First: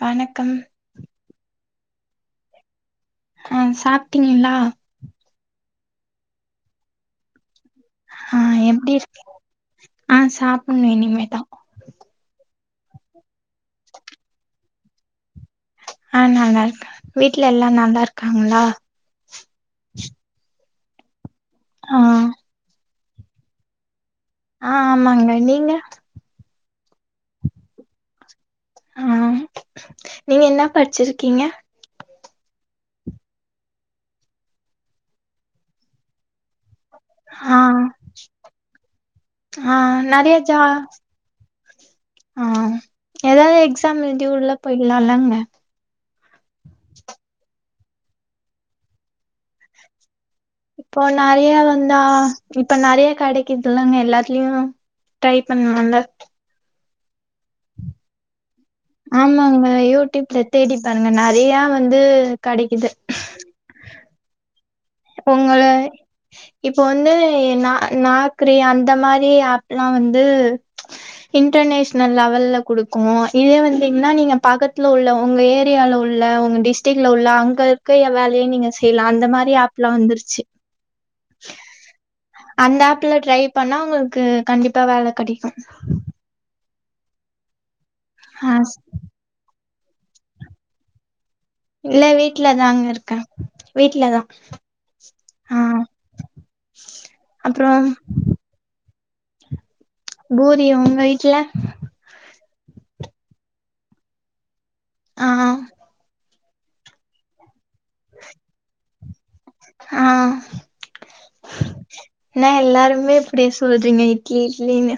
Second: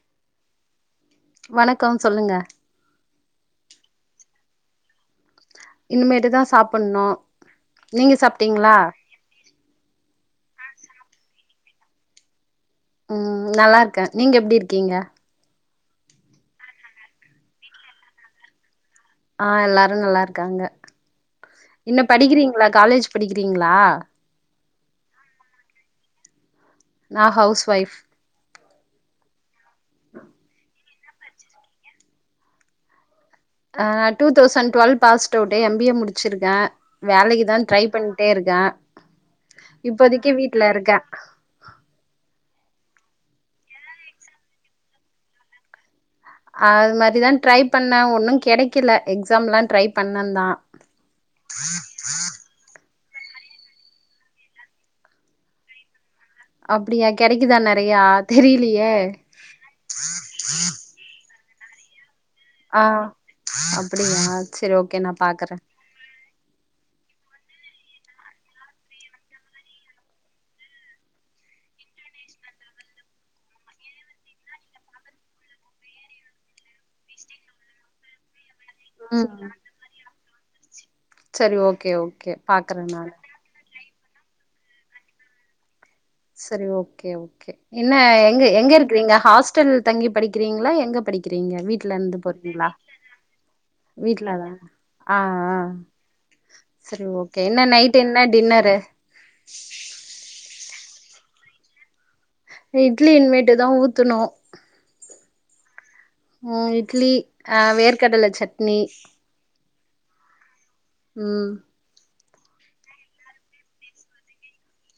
வணக்கம் வணக்கம் சொல்லுங்க அ சாப்ட்னீங்களா இனிமேட்டுதான் சாப்பணு நீங்க ஆ சாப்ட்டீங்களா எப்டி இருக் ஆ சாப்பணு இனிமேதா ம் நல்லா இருக்க நீங்க எப்டி இருக்கீங்க அ நல்லா இருக்க வீட்ல எல்லா நல்லா இருக்காங்களா ஆ எல்லாரு நல்லா இருக்காங்க ஆ என்ன படிக்றீங்களா காலேஜ் படிக்றீங்களா ஆ ஆமாங்க நீங்க நா ஹவுஸ் வைஃப் அ நீங்க என்ன படிச்சிருக்கீங்க அ two thousand twelve passed out MBA முடிச்சிருக் க வேலைக்கு தா ஆ ட்ரை பண்ட்டே இருக்கே ஆ இப்போதைக்கு நெறைய ஜா வீட்ல இருக்கே ஆ எதாது எக்ஸாம் எழுதி உள்ள போயிடலால்லங்க அது மாரிதா ட்ரை பண்ண ஒன்னு கெடைக்கல எக்ஸாம்லாம் ட்ரை பண்ண தா இப்போ நெறைய வந்தா இப்ப நெறைய கெடைக்குதுல்லாங்க எல்லாத்துலயு ட்ரை பண்லால்ல அப்டியா கெடைக்குதா நெறையா தெரியலயே ஆமாங்க ம யூடியூப்ல தேடிப்பருங்க நெறையா வந்து ஆ கெடைக்குது அப்டியா செரி ஓகே நா பாக்குறே உங்கள இப்போ வந்து நா நாக்ரி அந்த மாரி ஆப்லா வந்து இன்டர்நேஷனல் லெவல்ல குடுக்கும் இதே வந்துங்ன்னா நீங்க பக்கத்துல உள்ள உங்க ஏரியால உள்ள உங்க டிஸ்ட்ரிக்ல உள்ள அங்க இருக்க ஏவேலைய நீங்க செய்லா அந்த ம் மாரி ஆப் அ வந்துருச்சு சரி ஓகே ஓகே அந்த பாக்குறே நானு ஆப்ல ட்ரை பண்ணா உங்களுக் கு கண்டிப்பா வேல கடைக்கு சரி ஓகே ஓகே என்ன எங்க ஆ எங்க இருக்றீங்க ஹாஸ்டல் தங்கி படிக்கிறீங்களா எங்க படிக் க்றிங்க வீட்ல இல்ல இருந்து வீட்ல போறீங்களா தாங்க இருக்கே வீட்லதா ஆ ஆ சரி ஓகே என்ன அப்றோ நைட் என்ன டின்னரு பூரி உங்க வீட்ல இட்லியின்மேட்டு தா ஊத்தனு ஆஹ்ஹ ம் இட்லி ஆ வேர்க்கடல சட்னி ஆ ம் என்னா எல்லாருமே இப்டி சொல்றீங்க இட்லி இட்லினு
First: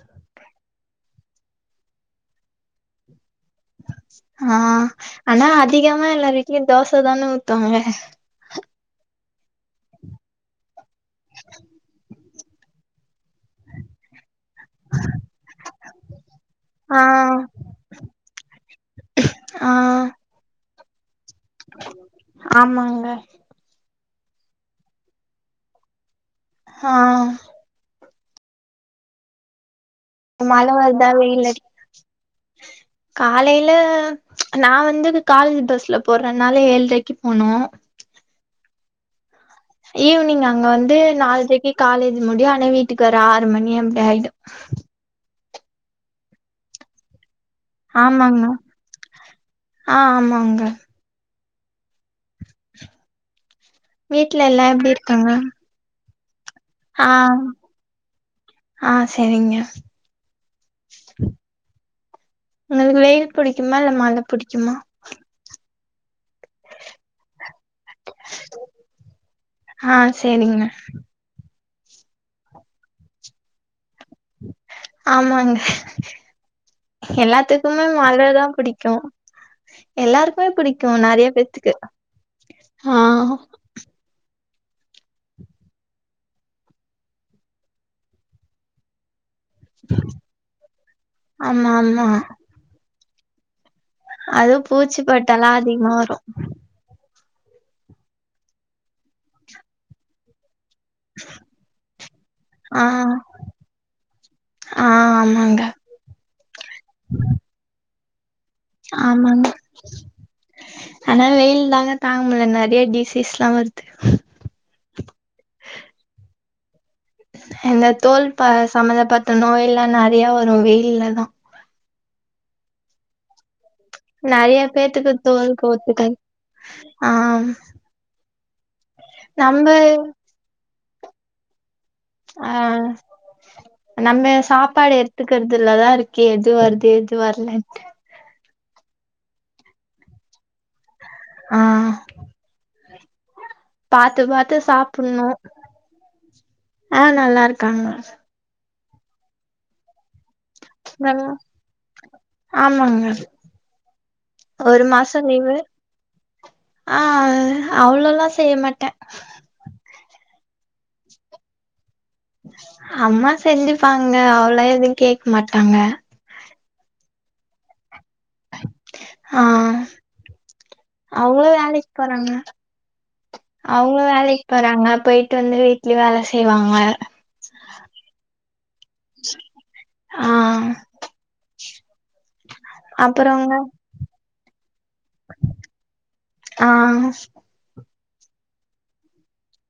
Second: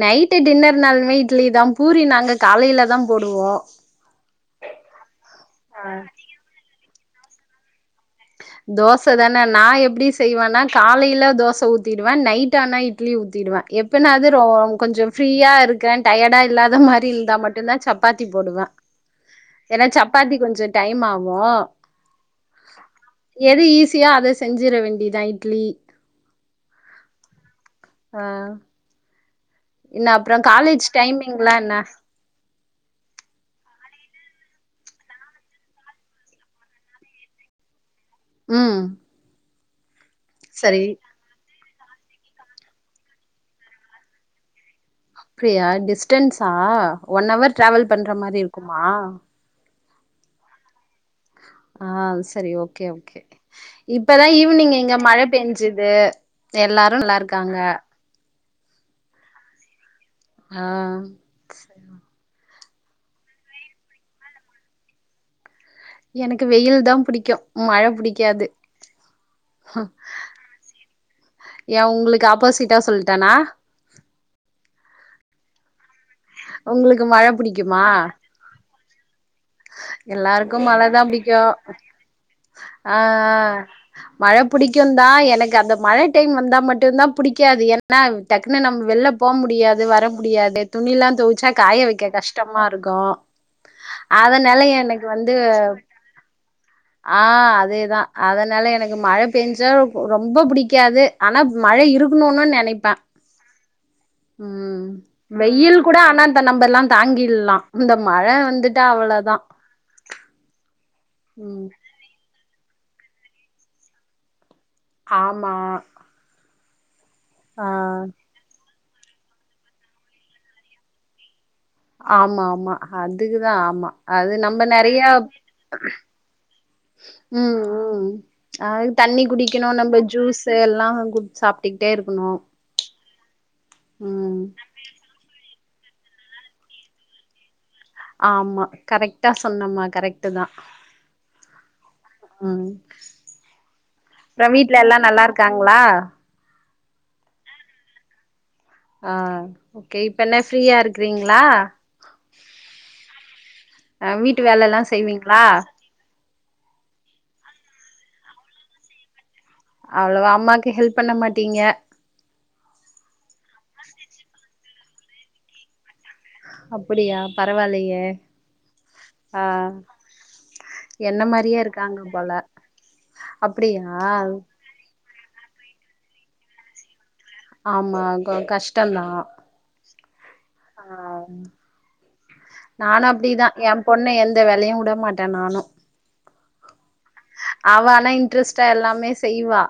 நைட்டு டின்னர்னாலுமே இட்லி தா பூரி நாங்க காலையில தான் போடுவோ ஆ ஆனா ஆ அதிகமா எல்லார் வீட்லையு தோசை தானே ஊத்துவாங்க தோசை தானே நான் எப்டி செய்வோனா காலையில தோசை ஊத்திடுவே நைட் ஆனா இட்லி ஊத்திடுவே வ எப்பனா அது ம் கொஞ்சோம் ஃப்ரீயா இருக்கே டயர்டா இல்லாத ஆ மாரி இருந்தா மட்டுந்தா சப்பாத்தி போடுவே ஏனா சப்பாத்தி கொஞ்சோ டைம் ஆகு ஆமாங் எது ஈஸியோ அத செஞ்சிட வேண்டியதா இட்லி ஆ ஆ என்ன அப்றோ மழை காலேஜ் வருதா வெயில் டைமிங்லா என்ன அடிக்குதா காலைல நா வந்து காலேஜ் பஸ்ல போறனால ஏழரைக்கு போனு ம் ஈவினிங் அங்க சரி வந்து நால்ரைக்கு காலேஜ் முடியு ஆனா வீட்டுக்கு வர ஆறு மணி அப்டி ஆய்டு அப்டியா டிஸ்டன்ஸா ஒன் அவர் டிராவல் பண்ற மாரி ஆமாங்க இருக்குமா ஆ ஆமா அங்க ஆ சரி ஓகே ஓகே இப்பதா வீட்ல எல்லா ஈவினிங் எப்டி இங்க மழை இருக்காங்க பேஞ்சுது எல்லாரு ஆ நல்லா இருக்காங்க ஆ செரிங்க ஆ செய்வான் உங்களுக்கு வெயில் புடிக்குமா இல்ல மழை புடிக்குமா எனக்கு வெயில்தா புடிக்கு மழை புடிக்காது ஆ சேரிங்க ஏன் உங்களுக்கு ஆப்போசிட்டா சொல்லிட்டனா ஆமாங்க உங்களுக்கு மழ புடிக்குமா எல்லாத்துக்குமே மழைதா புடிக்கு எல்லாருக்குமே எல்லாருக்கு பிடிக்கு மழைதா நெறைய புடிக்கு பேத்துக்கு ஆ மழை புடிக்குந்தா எனக்கு அந்த மழை டைம் வந்தா மட்டுந்தா புடிக்காது ஏனா டக்குனு நம்ம வெள்ல போ முடியாது வர முடியாது துணி எல்லா தொவச்சா ஆமா காய ஆமா வைக்க கஷ்டமா இருக்கு அதுவு அதனால பூச்சி எனக்கு வந்து பட்டெல்லா அதிகமா வரு ஆ அதேதா அதனால எனக்கு மழை பெஞ்சா ரொம்ப புடிக்கு புடிக்காது ஆனா மழை இருக்கணுனு ஆ நெனைப்பே ம் ஆ ஆமாங்க வெயில் கூட ஆனா அந்த நம்ப எல்லாந் தாங்கில்லா இந்த மழை வந்து ஆமாங்க ஆனா ம் வெயில்தாங்க தாங்கமுடில ஏ டிசிஸ்ல்லா வருது ஆமா ஆ இந்த தோல் ப சம்பந்தப்பட்ட நோயெல்லா நெறயா வரு வெயில்லதா ஆமாமா அதுக்குதா ஆமா அது நெறைய நம்ம நெறயா பேத்துக்கு தோலுக்கு ஒத்துக்காது ஆ ம் ம் அதுக்கு தண்ணி குடிக்கணு நம்ம ஜூஸ் எல்லாகு சாப் ஆ நம்ம ம் சாப்பாடு எடுத்துக்கிறது இதுலதா இருக்கு எது வருது எது வர்லன்டு ஆமா கரெக்டா சொன்னம்மா கரெக்ட்டுதா ஆ பாத்து அப்றோ பாத்து வீட்ல எல்லா சாப்புணு நல்லா இருக்காங்களா ஆ நல்லா இருக்காங்க ஆ ஓகே இப்ப என்ன ஃப்ரீயா இருக்கிறீங்ளா ஆமாங்க ஆ வீட்டு வேலெல்லா ஒரு மாசோ செய்வீங்ளா லீவு ஆ அவ்ளோ எல்லா செய்ய மாட்டே அவ்ளவா அம்மாக்கு ஹெல்ப் பண்ண மாட்டீங்க அம்மா செஞ்சுப்பாங்க அவ்ளோ எதுவு கேட்க மாட்டாங்க அப்டியா பரவா இல்லயே ஆ என்ன அவுங்களு‌ மாரியே வேலைக்கு இருக்காங்க போல போறாங்க அப்படியா அவங்களு வேலைக்கு போறாங்க போ போய்ட்டு வந்து வீட்லயு வேல செய்வாங்க ஆமா கொ கஷ்டம்தா ஆ ஆம் நானும் அப்புறோங்க அப்படிதான் என் பொண்ணை எந்த வேலையு விட மாட்டே நானும் ஆ ஸ் ஆனா இன்ட்ரெஸ்ட்டா எல்லாமே செய்வா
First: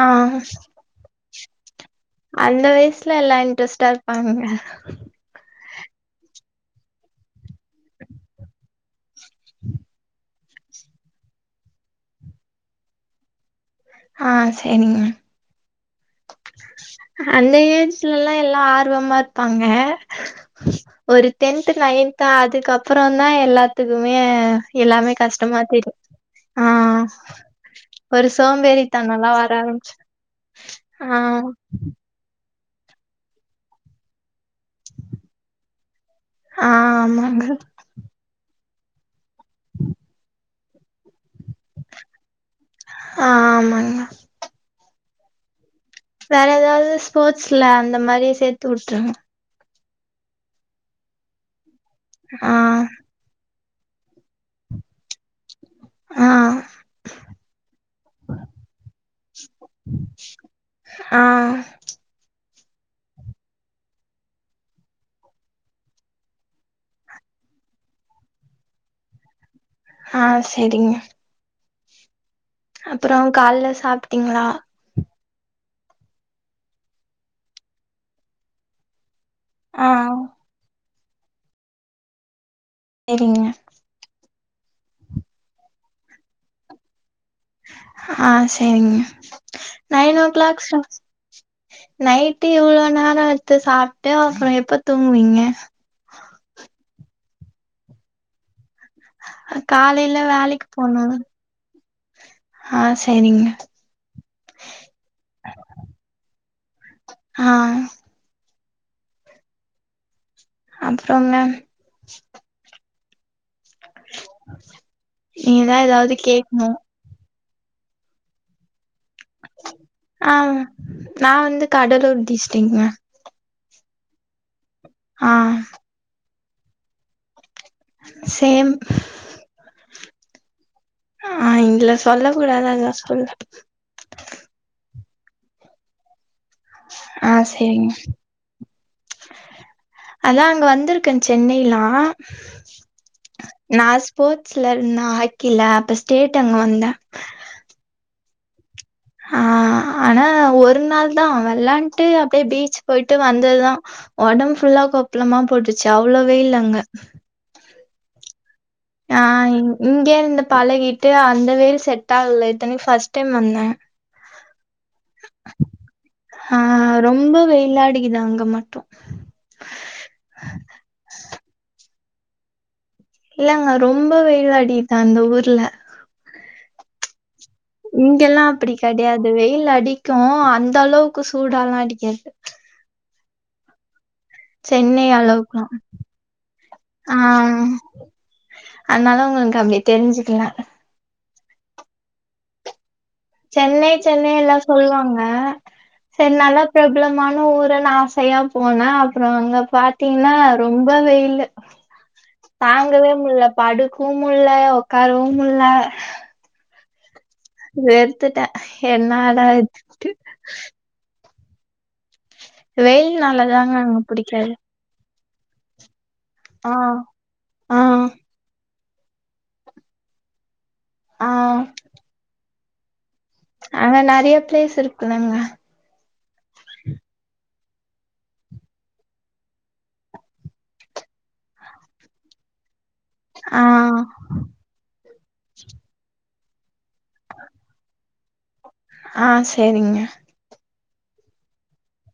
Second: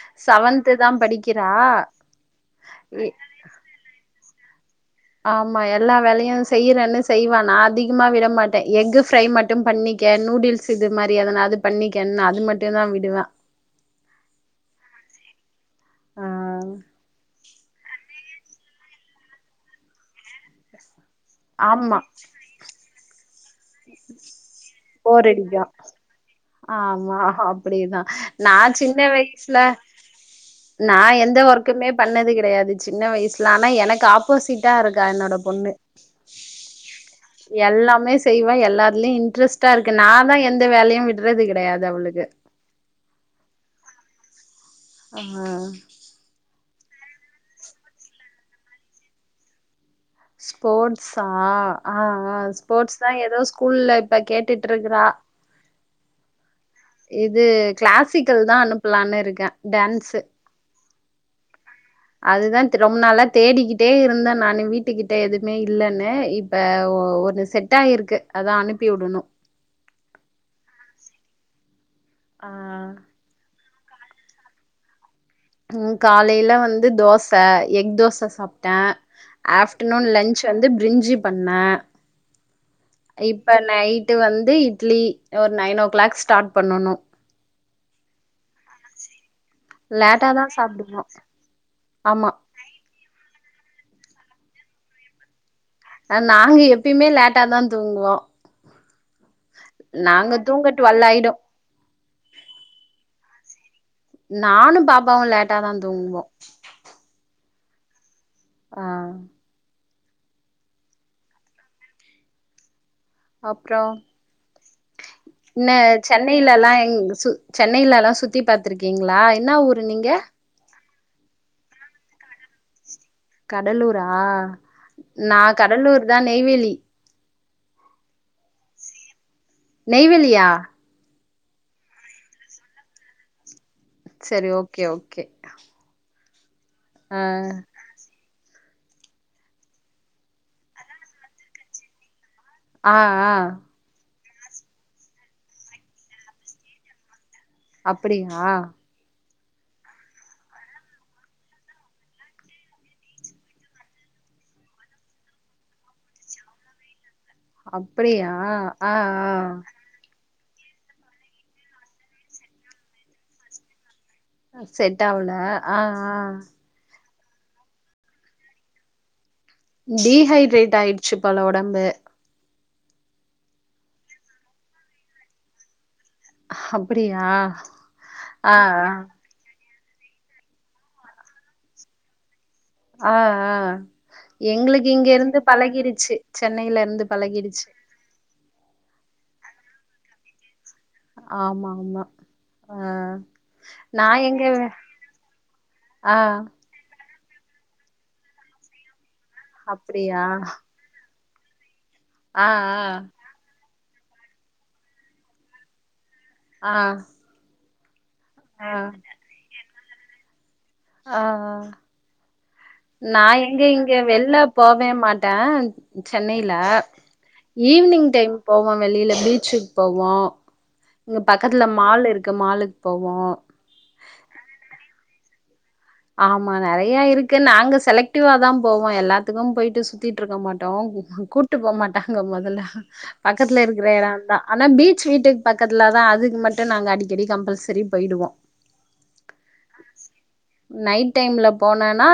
ஆ செவன்து தான் படிக்கிறா அந்த எ வயசுல எல்லா இன்ட்ரெஸ்டா இருப்பாங்க ஆமா எல்லா வேலையும் செய்யறேன்னு செய்வா நான் அதிகமா விட மாட்டேன் எக்கு ஃப்ரை மட்டும் பண்ணிக்க நூடுல்ஸ் இது மாரி எதனாவ்து பண்ணிக்கேனு அது மட்டும் தா விடுவேன் ஆ சேரிங்க ஆ அந்த ஏஜ்லல்லா எல்லா ஆர்வமா இருப்பாங்க ஒரு டென்த் ஆமா நைன்த் அதுக்கப்புறோ தா எல்லா த்துக்குமே எல்லாமே கஷ்டமா போரடிக்கு தெரியு ஆ ஆமா அப்டிதா ஒரு நான் சின்ன சோம்பேறித்தனம்லா வர வயசுல ஆரம்பிச்சு நா ஆ எந்த ஒர்க்குமே பண்ணது கெடையாது சின்ன வயசுல ஆனா எனக்கு ஆப் போசிட்டா இருக்கா என்னோட பொண்ணு ஆ ஆமாங்க எல்லாமே செய்வா எல் லாலயும் இன்ட்ரெஸ்ட்டா இருக்கு நாதான் எந்த வேலயும் விட்றது கெடையாது அவளுக்கு ஆமாங்க ஆ வேற ஏதாவது ஸ்போர்ட்ஸ்ல அந்த மாரி சேத்து வுட்ரனும் ஸ்போர்ட்ஸா ஆ ஆ ஸ்போர்ட்ஸ் தா எதோ ஸ் கூல்ல இப்ப கேட்டுட்டு இருக்றா ஆ இது கிளாசிக்கல் தா அனுப்பலனு இருக்கேன் டான்ஸு ஆ அதுதான் திரு ரொம்ப நாளா தேடிக்கிட்டே இருந்தே நானு வீட்டுக்கிட்ட எதுவுமே இல்லன்னு இப்போ ஓ ஒரு இது செட்டாயிருக்கு அதா அனுப்பி வுடணும் ஆ செரிங்க ஆ, அப்புறொம் கால்லே சாப்ட்டீங்ளா ம் காலையில வந்து தோச எக் தோச சாப்ட்டே ஆ ஆஃப்டர்நூன் லன்ச் வந்து பிரிஞ்சி பண்ணேன் செரிங்க இப்ப நைட்டு வந்து இட்லி ஒரு நைன் ஓ கிளாக் ஸ்டார்ட் பண்ணனும் ஆ சேரிங்க நைன் ஓ லேட்டா தான் கிளாக் ஸா சாப்பிடுவோம் ஆமா நைட்டு இவ்ளோ நேரொ வத்து சாப் ட்டு அப்புறொ எப்ப தூங்குவீங்க அ நாங்க எப்பயுமே லேட்டாதா தூங்குவோ காலையில நாங்க வேலைக்கு தூங்க போனு டுவல்லாயிடும் ஆ செரிங்க நானும் பாப்பாவும் லேட்டாதா தூங்குவோ ஆ ஆ அப்புறங்க அப்றொ ஆ இன்ன சென்னையிலல்லா எங்க சு சென்னையில எல்லா சுத்தி பாத்துருக்கீங்களா என்ன ஊரு நீங்க ஆ நா வந்து கடலூர் டிஸ்டிக்ங்க கடலூரா ஆ நா கடலூர் தா நெய்வேலி சேம் நெய்வேலியா ஆ இதுல சொல்ல கூடாது அதா சொல்ல செரி ஓகே ஓகே ஆ செரிங்க அதா அங்க வந்திருக்கே சென்னைல்லா ஆ ஆ ஸ்போர்ட்ஸ்ல இருந்த ஹாக்கில அப்ப ஸ்டேட் அங்க வந்த ஆ ஆ ஆனா ஒரு நாள் தா வெளையாண்டு அப்படியே பீச் போயிட்டு வந்ததுதா ஒடம்பு ஃபுல்லா கொப்பளமா போட்டுருச்சு அவ்வள வெயில் அங்க அப்படியா ஆ இங்கேந்தப் பழகிட்டு அந்த வேல் செட் ஆகல இத்தனக்கு ஃர்ஸ்ட் டைம் வந்தே செட் ஆவுல ஆ ஆ ரொம்ப வெயிலாடிக்குது அங்க மட்டு டீஹைட்ரேட் ஆயிடுச்சு போல ஒடம்பு இல்லங்க ரொம்ப வெயிலடிதா அந்த ஊர்ல அப்படியா இங்கெல்லா அப்படி கெடையாது வெயில் அடி க்கு அந்த அளவுக்கு சூடால்லா அடிக்காது ஆ ஆ எங்களுக்கு சென்னை இங்க இருந்து அளவுக்குலாம் பழகிடுச்சு சென்னையில இருந்து ஆஹ் பழகிடுச்சு அதனால உங்களுக்கு அப்படி தெரிஞ்சுக்கலா ஆமா ஆமா ஆ சென்னை நா சென்னை எங்க எல்லா சொல்வாங்க ஆ செரி நல்லா பிரபலமா ம் ஊருன்னு ஆசையா போன அப்ற அங்க அப்டியா பாத்தீங்கன்னா ரொம்ப வெயிலு ஆ ஆ தாங்கவே முல்ல படுக்கவு முல்ல உக்காரவு முல்ல ஆ வெறுத்துட்டே ஆ என்னடா இதுனுட்டு ஆ ஆ நா வெயில்னால எங்க தாங்க இங்க அங்க வெள்ல பிடிக்காது போவே மாட் ட சென்னையில ஆஹ் ஈவினிங் ஆஹ் டைம் போவாங் வெளியில பீச்சுக்கு போவோ இங்க ஆஹ் பக்கத்துல மால் இருக்கு மாலுக் அங்க நிறைய பிளேஸ் இருக்குலங்க ஆமா நெறைய இருக்கு நாங்க செலக்டிவா தான் போவோ எல்லாத்துக்கு போயிட்டு சுத்திட்டு இருக்க மாட்டோ கூட்டு போக மாட்டாங்க மொதல்ல பக்கத்துல இருக்கிற ஆஹ் எடந்தா ஆனா பீச் வீட்டுக்கு பக்கத்துல தா அதுக்கு மட்டு நாங்க அடிக்கடி கம்பல்செரி போயிடுவோ ஆ செரிங்க நைட் டைம்ல போனன்னா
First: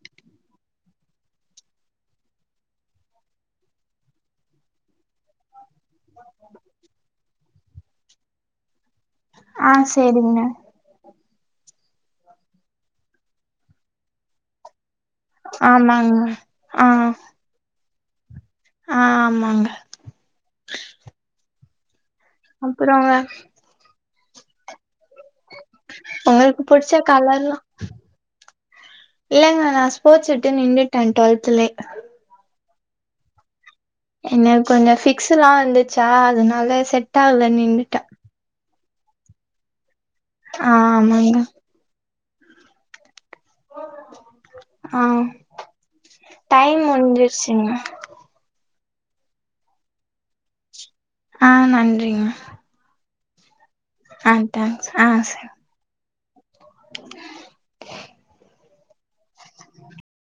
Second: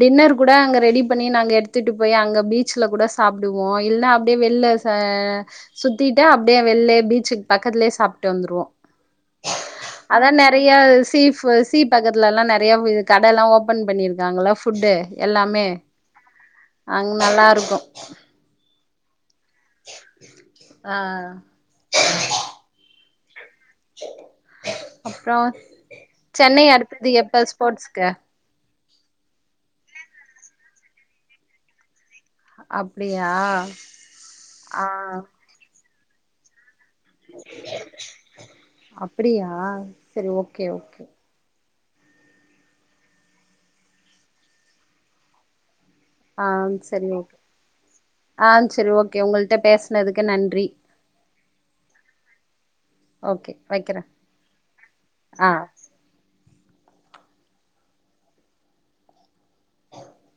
டின்னர் கூட அங்க ரெடி பண்ணி நாங்க எடுத்துட்டு போய் அங்க பீச் ச்சுல கூட சாப்பிடுவோ இல்ல அப்படி வெள்ள சுத்திட்டு அப்படியே வெள்ளயே பீச்சுக்கு பக்க க்கதுலயே சாப்ட்டு வந்துருவோ ஆ அத சேரிங்க நெறைய சீ ஃபு ப சீ பக்கத்துலல்லா நெறைய இ கடல்லா ஓப்பன் பண்ணியிருக்கங்களா ஃபுட்டு எல்லாமே ஆமாங்க அங் நல்லா இருக்கு ஆம் ஆ அப்புறங்க அப்றோ உங்களுக்கு சென்னை புடிச்ச அடுத்தது எப்ப கலர்லா ஸ்போர்ட்ஸ்கு இல்லங்க நா ஸ்போர்ட்ஸ் விட்டு நின்னுட்டே டுவெல்த்லயே அப்டியா என்ன ஆ கொஞ்ச ஃபிக்ஸ்ல்லா வந்துச்சா அதனால செட் ஆகல நின்னுட்ட அப்டியா செரி ஓகே ஆ ஓகே ஆமாங்க ஆ ஆ டைம் செரி ஓகே முடிஞ்ச்ருச்சுங்க ஆ செரி ஓக்கே உங்கள்ட்ட பேசனதுக்கு நன்றி ஆ நன்றிங்க ஓகே வைக்கிறே ஆ தேங்ஸ் ஆ செர்